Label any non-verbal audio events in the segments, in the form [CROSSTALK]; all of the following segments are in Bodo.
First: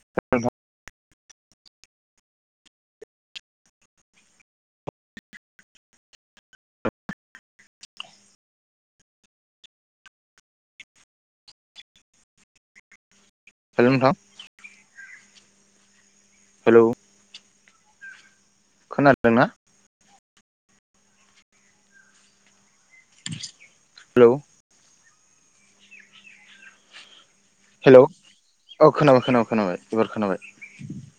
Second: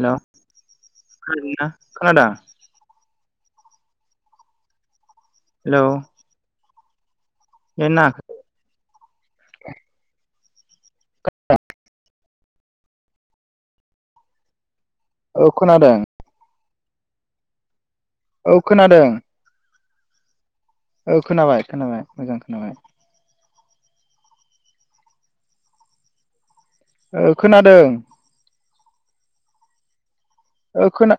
हेल' खोनादो नोंथां खोनदों? हेलौ। [UNINTELLIGIBLE] खानादों? हेलौ नोंथां। औ खोनादों? हेलौ। औ खोनादों। खोनादोंना ओ खोनाबाय मोजां खोनाबाय। हेलौ। ओ खोनादों। हेलौ औ खोनाबाय खोनाबाय खोनाबाय एबार खोनाबाय। औ खोना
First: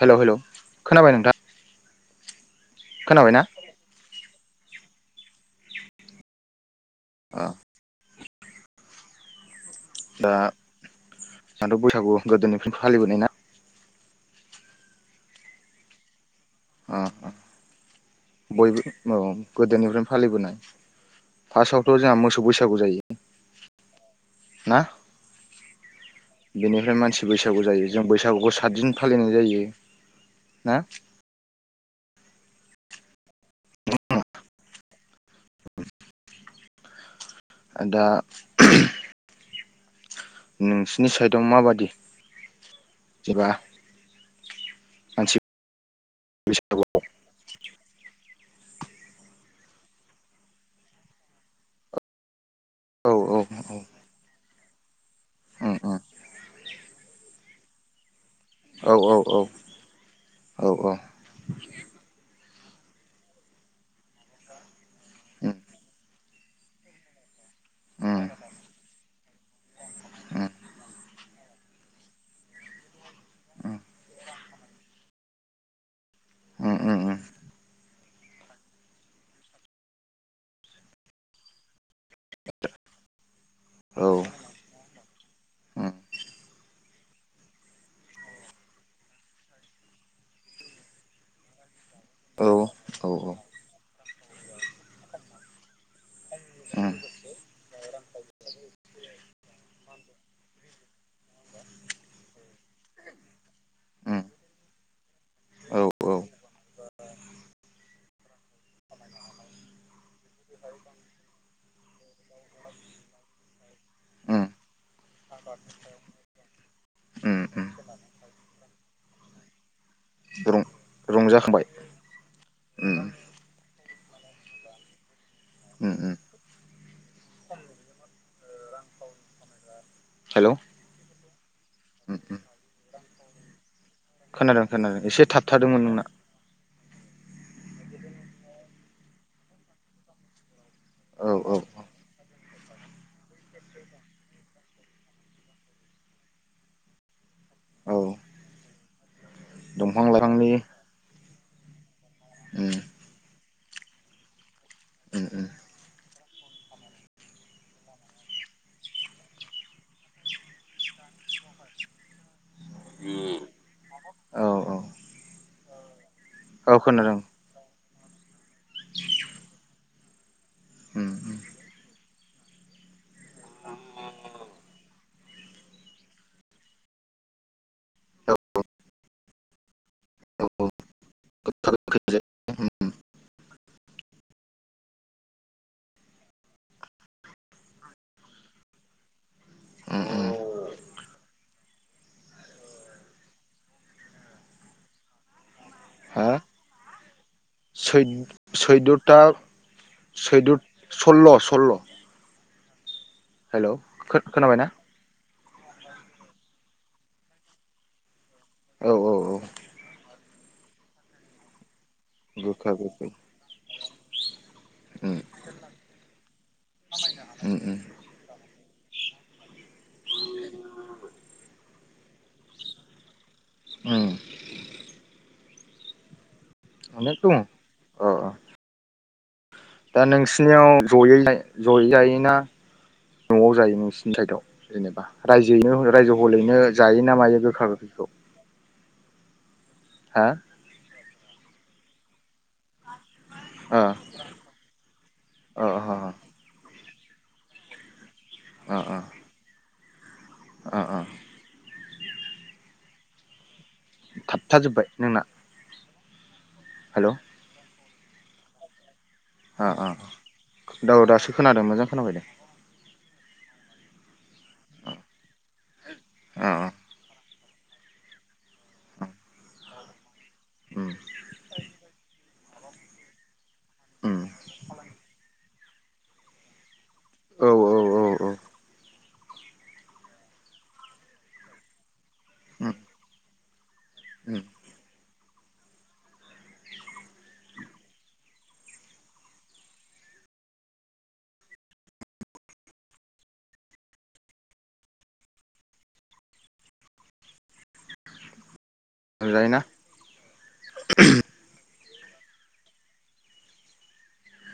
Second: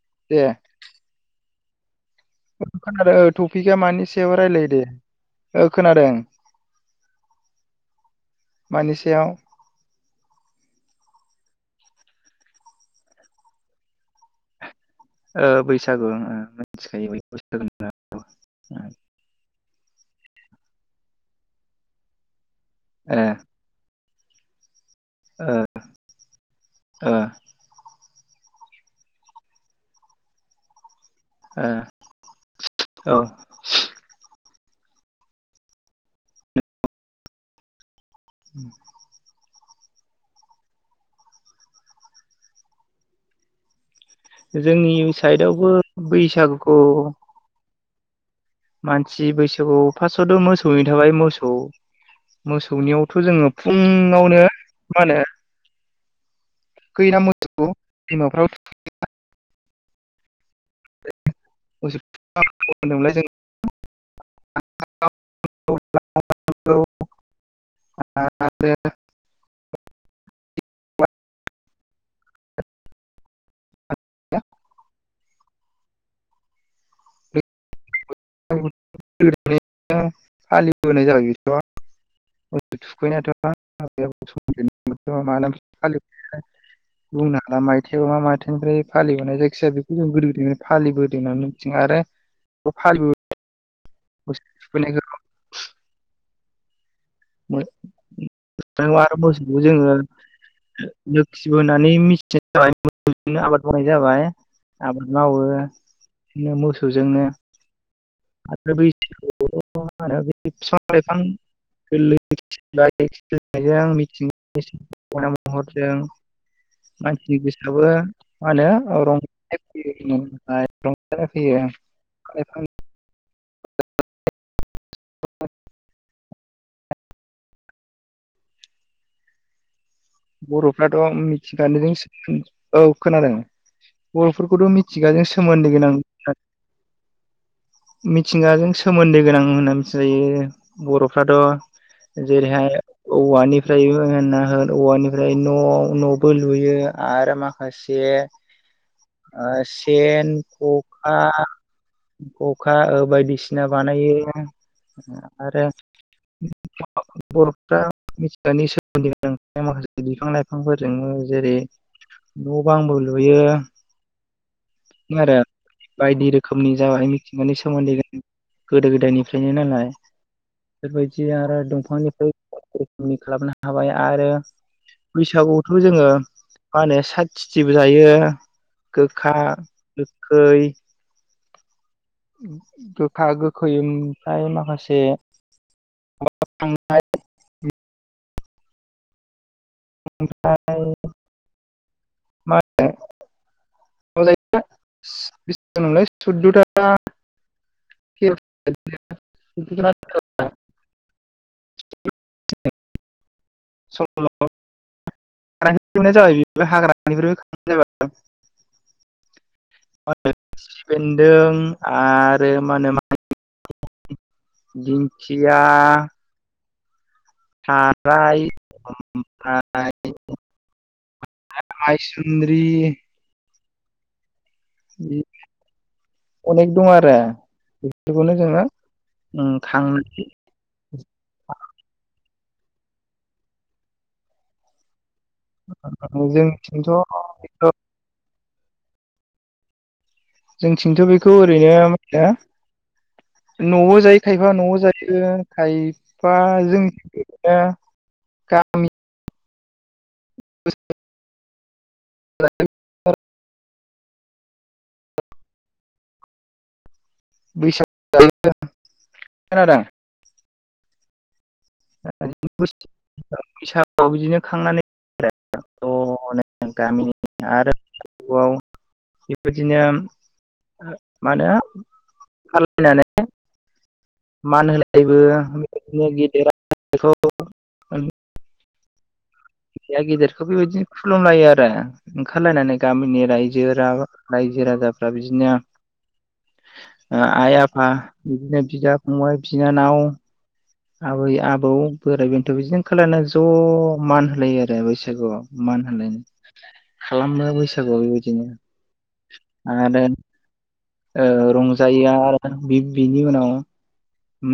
हेल' हेल' दे खोनाबाय नोंथां। खोनादों खोनाबायना टपिकआ मानि सायाव रायलायो दे ओ खोनादों। अ। मानि सायाव? दा दाथ' बैसागु गोदोनिफ्राय फालिबोनाय ना? ओ बैसागु अ मिथिखायो बयबो औ गोदोनिफ्रायनो फालिबोनाय फार्स्टआवथ' जोंहा मोसौ बैसागु जायो। ओ। [UNINTELLIGIBLE] बेनिफ्राय ओ मानसि बैसागो बैसागु जायो जों बैसागुखौ सातदिन फालिनाय जायो। ना? ओ औ। ओ दा। नोंसिनि साइडआव माबादि जेबा जोंनि मानसि साइदआवबो बैसागुखौ बैसागु मानसि बैसागु फार्स्टआवथ' मोसौै थाबाय मोसौ औ मोसौनियावथ' औ जोङो फुनङावनो मा होनो उम उम थुखैयो ना मोसौखौ दैमाफ्राव औ औ औ औ औ। [UNINTELLIGIBLE] [INAUDIBLE] [UNINTELLIGIBLE] [UNINTELLIGIBLE] उम ओम। उम [INAUDIBLE] ओम ओम। [UNINTELLIGIBLE] फालिबोनाय जाबाय बि थुखैनायाथ' औ म [UNINTELLIGIBLE] औ उम [INAUDIBLE] बुंनो हाला मा माइथाइनिफ्राय फालिबोननाय जायखिजाया बेखौ जों गोदो गोदाय निफ्राय फालिबोदों होननानै [UNINTELLIGIBLE] [UNINTELLIGIBLE] [UNINTELLIGIBLE] [UNINTELLIGIBLE] [UNINTELLIGIBLE] बोसोराव जोङो [UNINTELLIGIBLE] [INAUDIBLE] लोखि बोनानै मिथिनाय जाबायनो आबाद मावनाय उम जाबाय आबाद मावो औ औ बिदिनो मोसौजोंनो आरो बैसागुआव मा होनो बिफां लाइफां गोरलै बिलाइ खिलिनाय जों उम मिथिंगानि समायना महरजों मानसिनि उम उम गोसोआबो मा होनो [INAUDIBLE] रं रंजानाय रंजाखांबाय फैयो [INAUDIBLE] उम उम उम हेलौ बर' फोराथ' मिथिंगाजों उम उम सोमोनदो औ खोनादों। खोनादों बर'फोरखौथ' खोनादों एसे मिथिंगाजों सोमोन्दो थाबथादोंमोन गोनां नोंना होननानै मिथिंगाजों सोमोन्दो गोनां होनना मिथिजायो औ बर'फ्राथ' औ जेरैहाय औवानिफ्रायबो होन औवानि जेरै न' न'बो लुयो आरो औ माखासे ओ दंफां सेन, लाइफांनि खखा खखा उम ओ बायदिसिना बानायो। उम उम आरो बर'फ्रा मिथिंगानि सोमोन्दो गोनां माखासे बिफां लाइफांफोरजोंनो जेरै न' बांबो लुयो। औ औ आरो बायदि औ रोखोमनि जाबाय खोनादों मिथिं गानि सोमोन्दै गोनां गोदो गोदायनिफ्रायनो नालाय। उम बेफोरबायदि उम आरो दंफांनिफ्राय रोखोमनि खालामनो हाबाय आरो बैसागुआवथ' जोङो मा होनो साथ थिथिबो जायो। औ गोखा औ औ गोखै गोखा गोखैजों उम गोखा गोखै ओमफ्राय माखासे खांनाय उम उम ओमफ्राय मा होनो [UNINTELLIGIBLE] सैद सैद'था सैद' सल्ल' सल्ल' हेल' खोनाबायना? [UNINTELLIGIBLE] औ औ औ। मा होनो खिफि बेदों आरो गोखा मा होनो गोखै मानिमुनि, दिंखिया ओम ओम फ्राय ओमफ्राय मायसुन्द्रि ओम। अनेक दं आरो अ बेफोरखौनो जोङो उम दा खांनानै जयै जयै जायो ना न'आव जायो नोंसिनि साइदआव? रायजोयैनो रायजो हलैनो जोंथिंथ' जाय ना मायो गोखा गोखैखौ? हो? जोंनिथिंथ' बेखौ ओरैनो हो? न'आव जायो खायफा न'आव जायो ओ खायफा जोंनिथिंजा गामि अह अह। [UNINTELLIGIBLE] थाबथाजोबबाय नोंना। हेलौ? बैसागु जाहैनो अ अ औ दासो खोनादों मोजां। खोनाबाय दे बैसागुआव बिदिनो खांनानै ओ ओ [UNINTELLIGIBLE] आरो आव बेबायदिनो उम मानो खालायनानै उम। मान होलायनायबो बेबायदिनो गेदेरा उन्दैखौ औ औ औ औ। उन्दैआ गेदेरखौ बेबायदिनो खुलुमलायो आरो उम ओंखारलायनानै गामिनि रायजो राजा उम रायजो राजाफ्रा बिदिनो आइ आफा बिदा फंबाय बिनानाव आबै आबौ बोराइ बेन्थ' बिदिनो ओंखारलांनायनै ज' मान होलायो आरो बैसागुआव। मान होलायनाय खालामो बैसागुआव बेबायदिनो जायोना आरो ओ रंजायो आरो बिनि उनाव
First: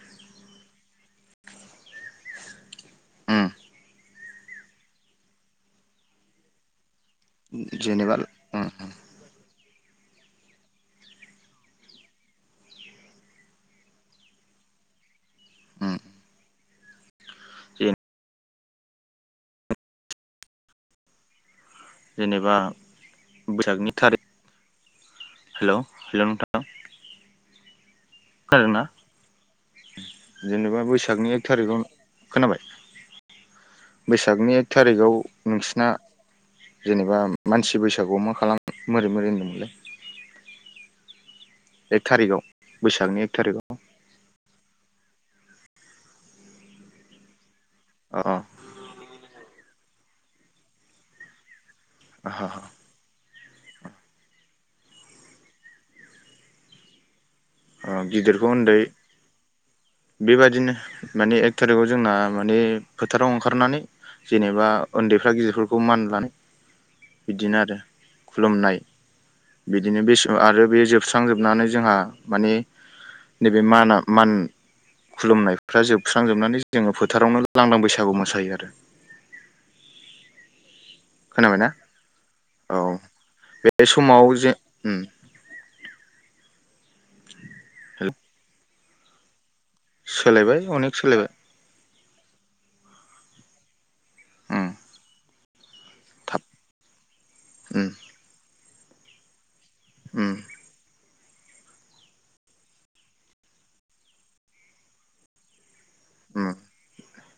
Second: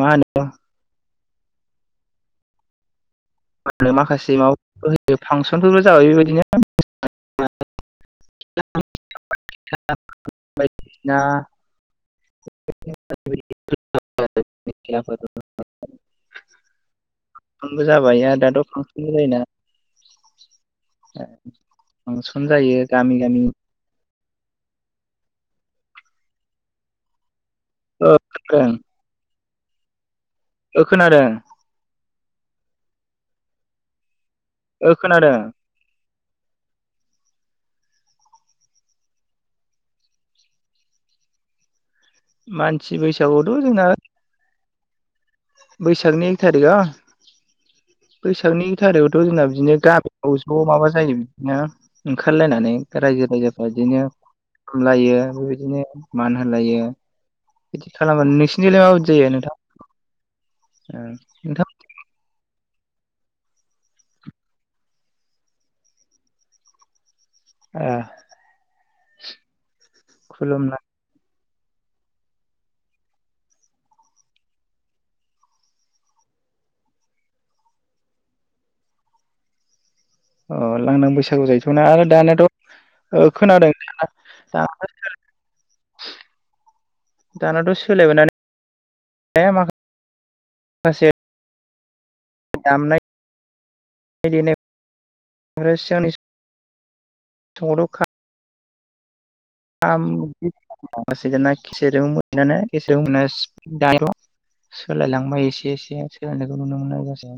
मा होनो उम मानो माखासे माबाफोर होयो फांसनफोरबो जाबाय बेबायदिनो। जेनेबा उम उम। [UNINTELLIGIBLE] [INAUDIBLE] उम फांसनबो जाबाय आरो दाथ' फांसनबो जायोना। फांसन जायो गामि-गामि। बैसागुनिकनि थारिख हेलौ हेलौ नोंथां। औ खोनादों ना? जेनेबा ओ खोनादों बैसागनि एक थारिखआव खोनाबाय बैसागनि एक ओ थारिखाव खोनादों नोंसिना जेनेबा मानसि बैसागुआव मा खालामो मोरै मोरै होन्दोंमोनलाय एक थारिखआव मानसि बैसागनि एक थारिखआव बैसागुआवथ'जोंना बैसागनि एक थारिखा। अ बैसागनि एक थारिखआवथ' जोंना बिदिनो गामियाव ज' माबा जायो बिदिनो ओंखारलायनानै अ रायजो राजाफ्रा बिदिनो खुलुमलायो बेबायदिनो मान होलायो। बिदि खालामो नोंसोरनि गिदिरखौ उन्दै जायलाय माबादि जायो नोंथां? बेबादिनो माने एक नोंथां थारिखआव जोंना माने फोथाराव ओंखारनानै जेनेबा उन्दैफ्रा गिदिरफोरखौ मान लानाय बिदिनो आरो ओ खुलुमनाय बिदिनो बे सम आरो खुलुमना बे जोबस्रां जोबस्रां जोबनानै जोंहा माने नैबे माना मान खुलुमनायफ्रा जोबस्रांजोबनानै जोङो फोथारावनो लांदां बैसागु मोसायो आरो। अ लांदां बैसागु खोनाबायना जायोथ'ना आरो दानाथ' औ खोनादों बे नोंथाङा समाव जे दा दानाथ' सोलायबायना माखासे सोलायबाय अनेक सोलायबाय। दामनाय देनाय। उम आरो सिगांनि थाब उम समावथ' खा उम [UNINTELLIGIBLE] सोलायलांबाय एसे-एसे। उम गेलेनायखौ नुनो मोननाया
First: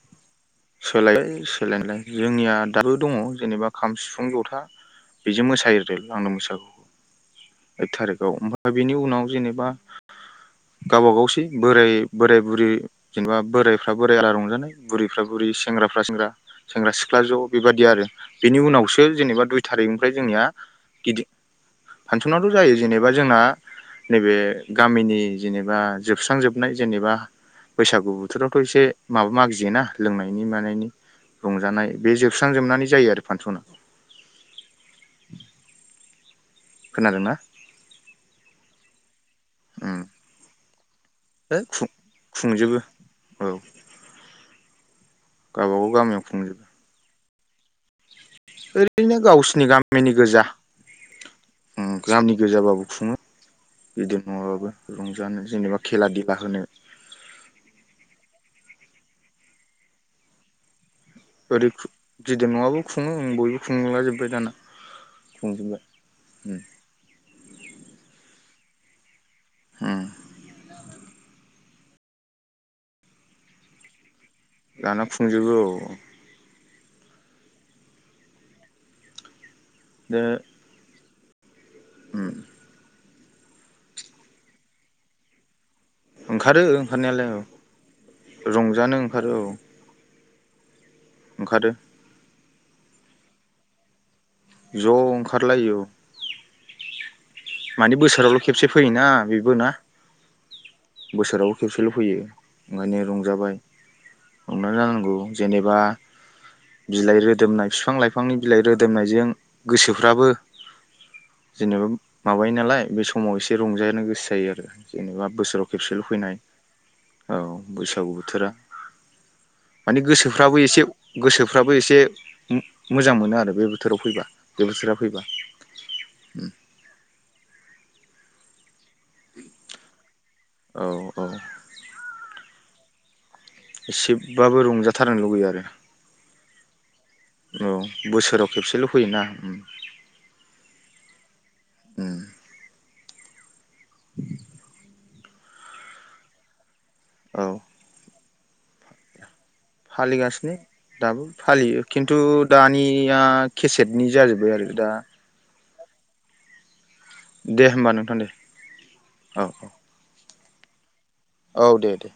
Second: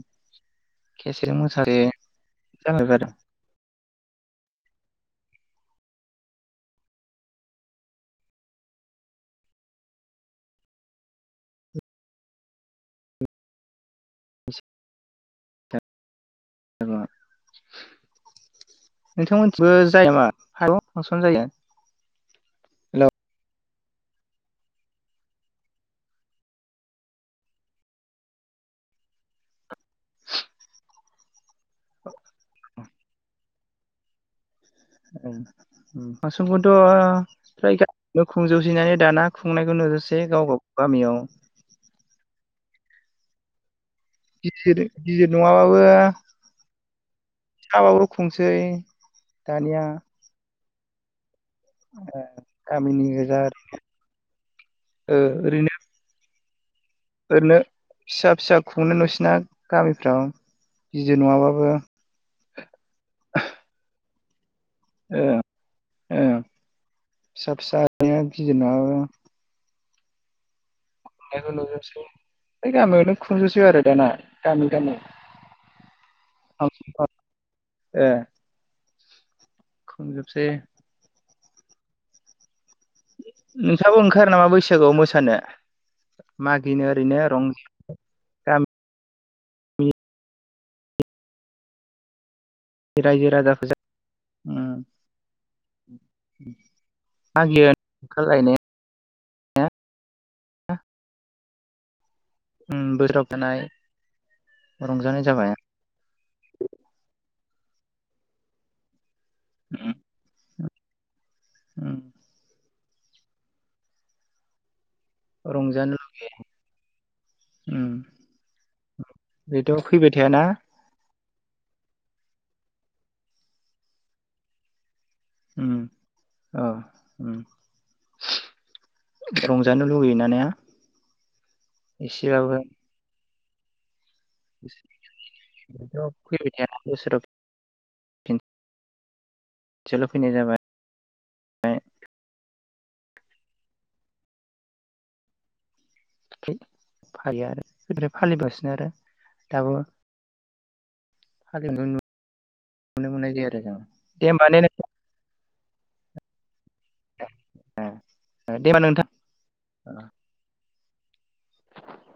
सोलायबाय खेसे मोसायो सोलायनायालाय जोंनिया दाबो जाबायबाय दङ आरो जेनेबा खाम सिफुं जथा बेजों मोसायो लांदां बैसागुखौ। एक थारिकाव ओमफ्राय बेनि उनाव जेनेबा गावबा गावसै बोराय बोराय बुरै जेनेबा बोरायफ्रा बोराय आलदा रंजानाय बुरैफ्रा बुरै सेंग्राफ्रा सेंग्रा। सेंग्रा सिख्ला ज' बेबायदि आरो बेनि उनावसो जेनेबा दुइ नोंथांमोनथिंबो जायो थारिकनिफ्राय नामा जोंनिया फांसन जायो फानसनाथ' जायो जेनेबा जोंना नैबे गामिनि जेनेबा जोबस्रांजोबनाय जेनेबा बैसागु बोथोरावथ' एसे माबा मागियो ना लोंनायनि मानायनि रंजानाय बे जोबस्रांजोबनानै जायो आरो फानसना। फानसखौथ' खोनादोंना फ्राय गामियावनो खुंजोबसैनानै दाना खुंनायखौ नुसेै गाव गाव गामियाव। है खुं‌ खुंजोबो औ। गिदिर - गिदिर नङाबाबो गावबागाव गामियाव खुंजोबो फिसाबाबो खुंसै ओरैनो गावसिनि दानिया गामिनि गोजा। गामि गोजाबाबो गामिनि खुङो गोजा गिदिर नङाबाबो रंजानो ओरैनो जेनेबा खेला-देला होनो। ओरैनो फिसा-फिसा खुंनो नोंसिना गामिफ्राव बिदिर ओरै नङाबाबो गिदिर नङाबाबो खुङो बयबो खुंलाजोबबाय दाना। ओं खुंजोबबाय ओं उम फिसा फिसा‌ गिदिर नङाबाबो ओम फ्राय गामियावनो खुंजोबसै आरो दाना। गामि- गामि दाना खुंजोबो औ ए खुंजोबसेै ओम नोंथाङाबो ओंखारो नामा बैसागोआव मोसानो? ओंखारो मागिनो ओरैनो ओंखारनायालाय औ रंज गामि रंजानो ओंखारो औ। ओंखारो। रायजो ज' राजाफोरजों ओंखारलायो औ उम मागियो माने बोसोरावल' ओंखारलायनाय खेबसे फैयोना बेबो ना बोसोराव खेबसेल' फैयो। उम माने बोसोराव रंजाबाय थानाय [UNINTELLIGIBLE] जानांगौ रंजानाय जाबाय जेनेबा बिलाइ रोदोमनाय बिफां लाइफांनि बिलाइ मोदोमनायजों उम गोसोफ्राबो जेनेबा उम माबायो नालाय बे सम समाव एसे रंजानो गोसो जायो आरो जेनेबा बोसोराव रंजानो खेबसेल' फैनाय औ उम बैसागु बोथोरा। बेथ' माने फैबाय थायाना गोसोफ्राबो एसे गोसोफ्राबो एसे मोजां मोनो आरो बे बोथोराव फैबा बे बोथोरा फैबा ओम ओ ओम रंजानो लुुबैयो ना ने औ औ एसेबाबो? एसेबाबो रंजाथारनो लुगैयो आरो। बेथ' फैबाय थायाना बोसोराव औ बोसोराव खेबसेल' फैयोना ओम। खेबसेल' फैनाय जाबाय उम [INAUDIBLE] औ फालियो आरो बेनिफ्राय फालिगासिनो आरो। दाबो फालिगासिनो दाबो फालिनाय फालियो नुनो खिन्थु दानिया मोननाय जायो आरो जों केसेटनि दे होमबा जाजोब्बाय ने आरो दा नोंथां दे होमबा नोंथां दे होमबा नोंथां औ औ औ दे दे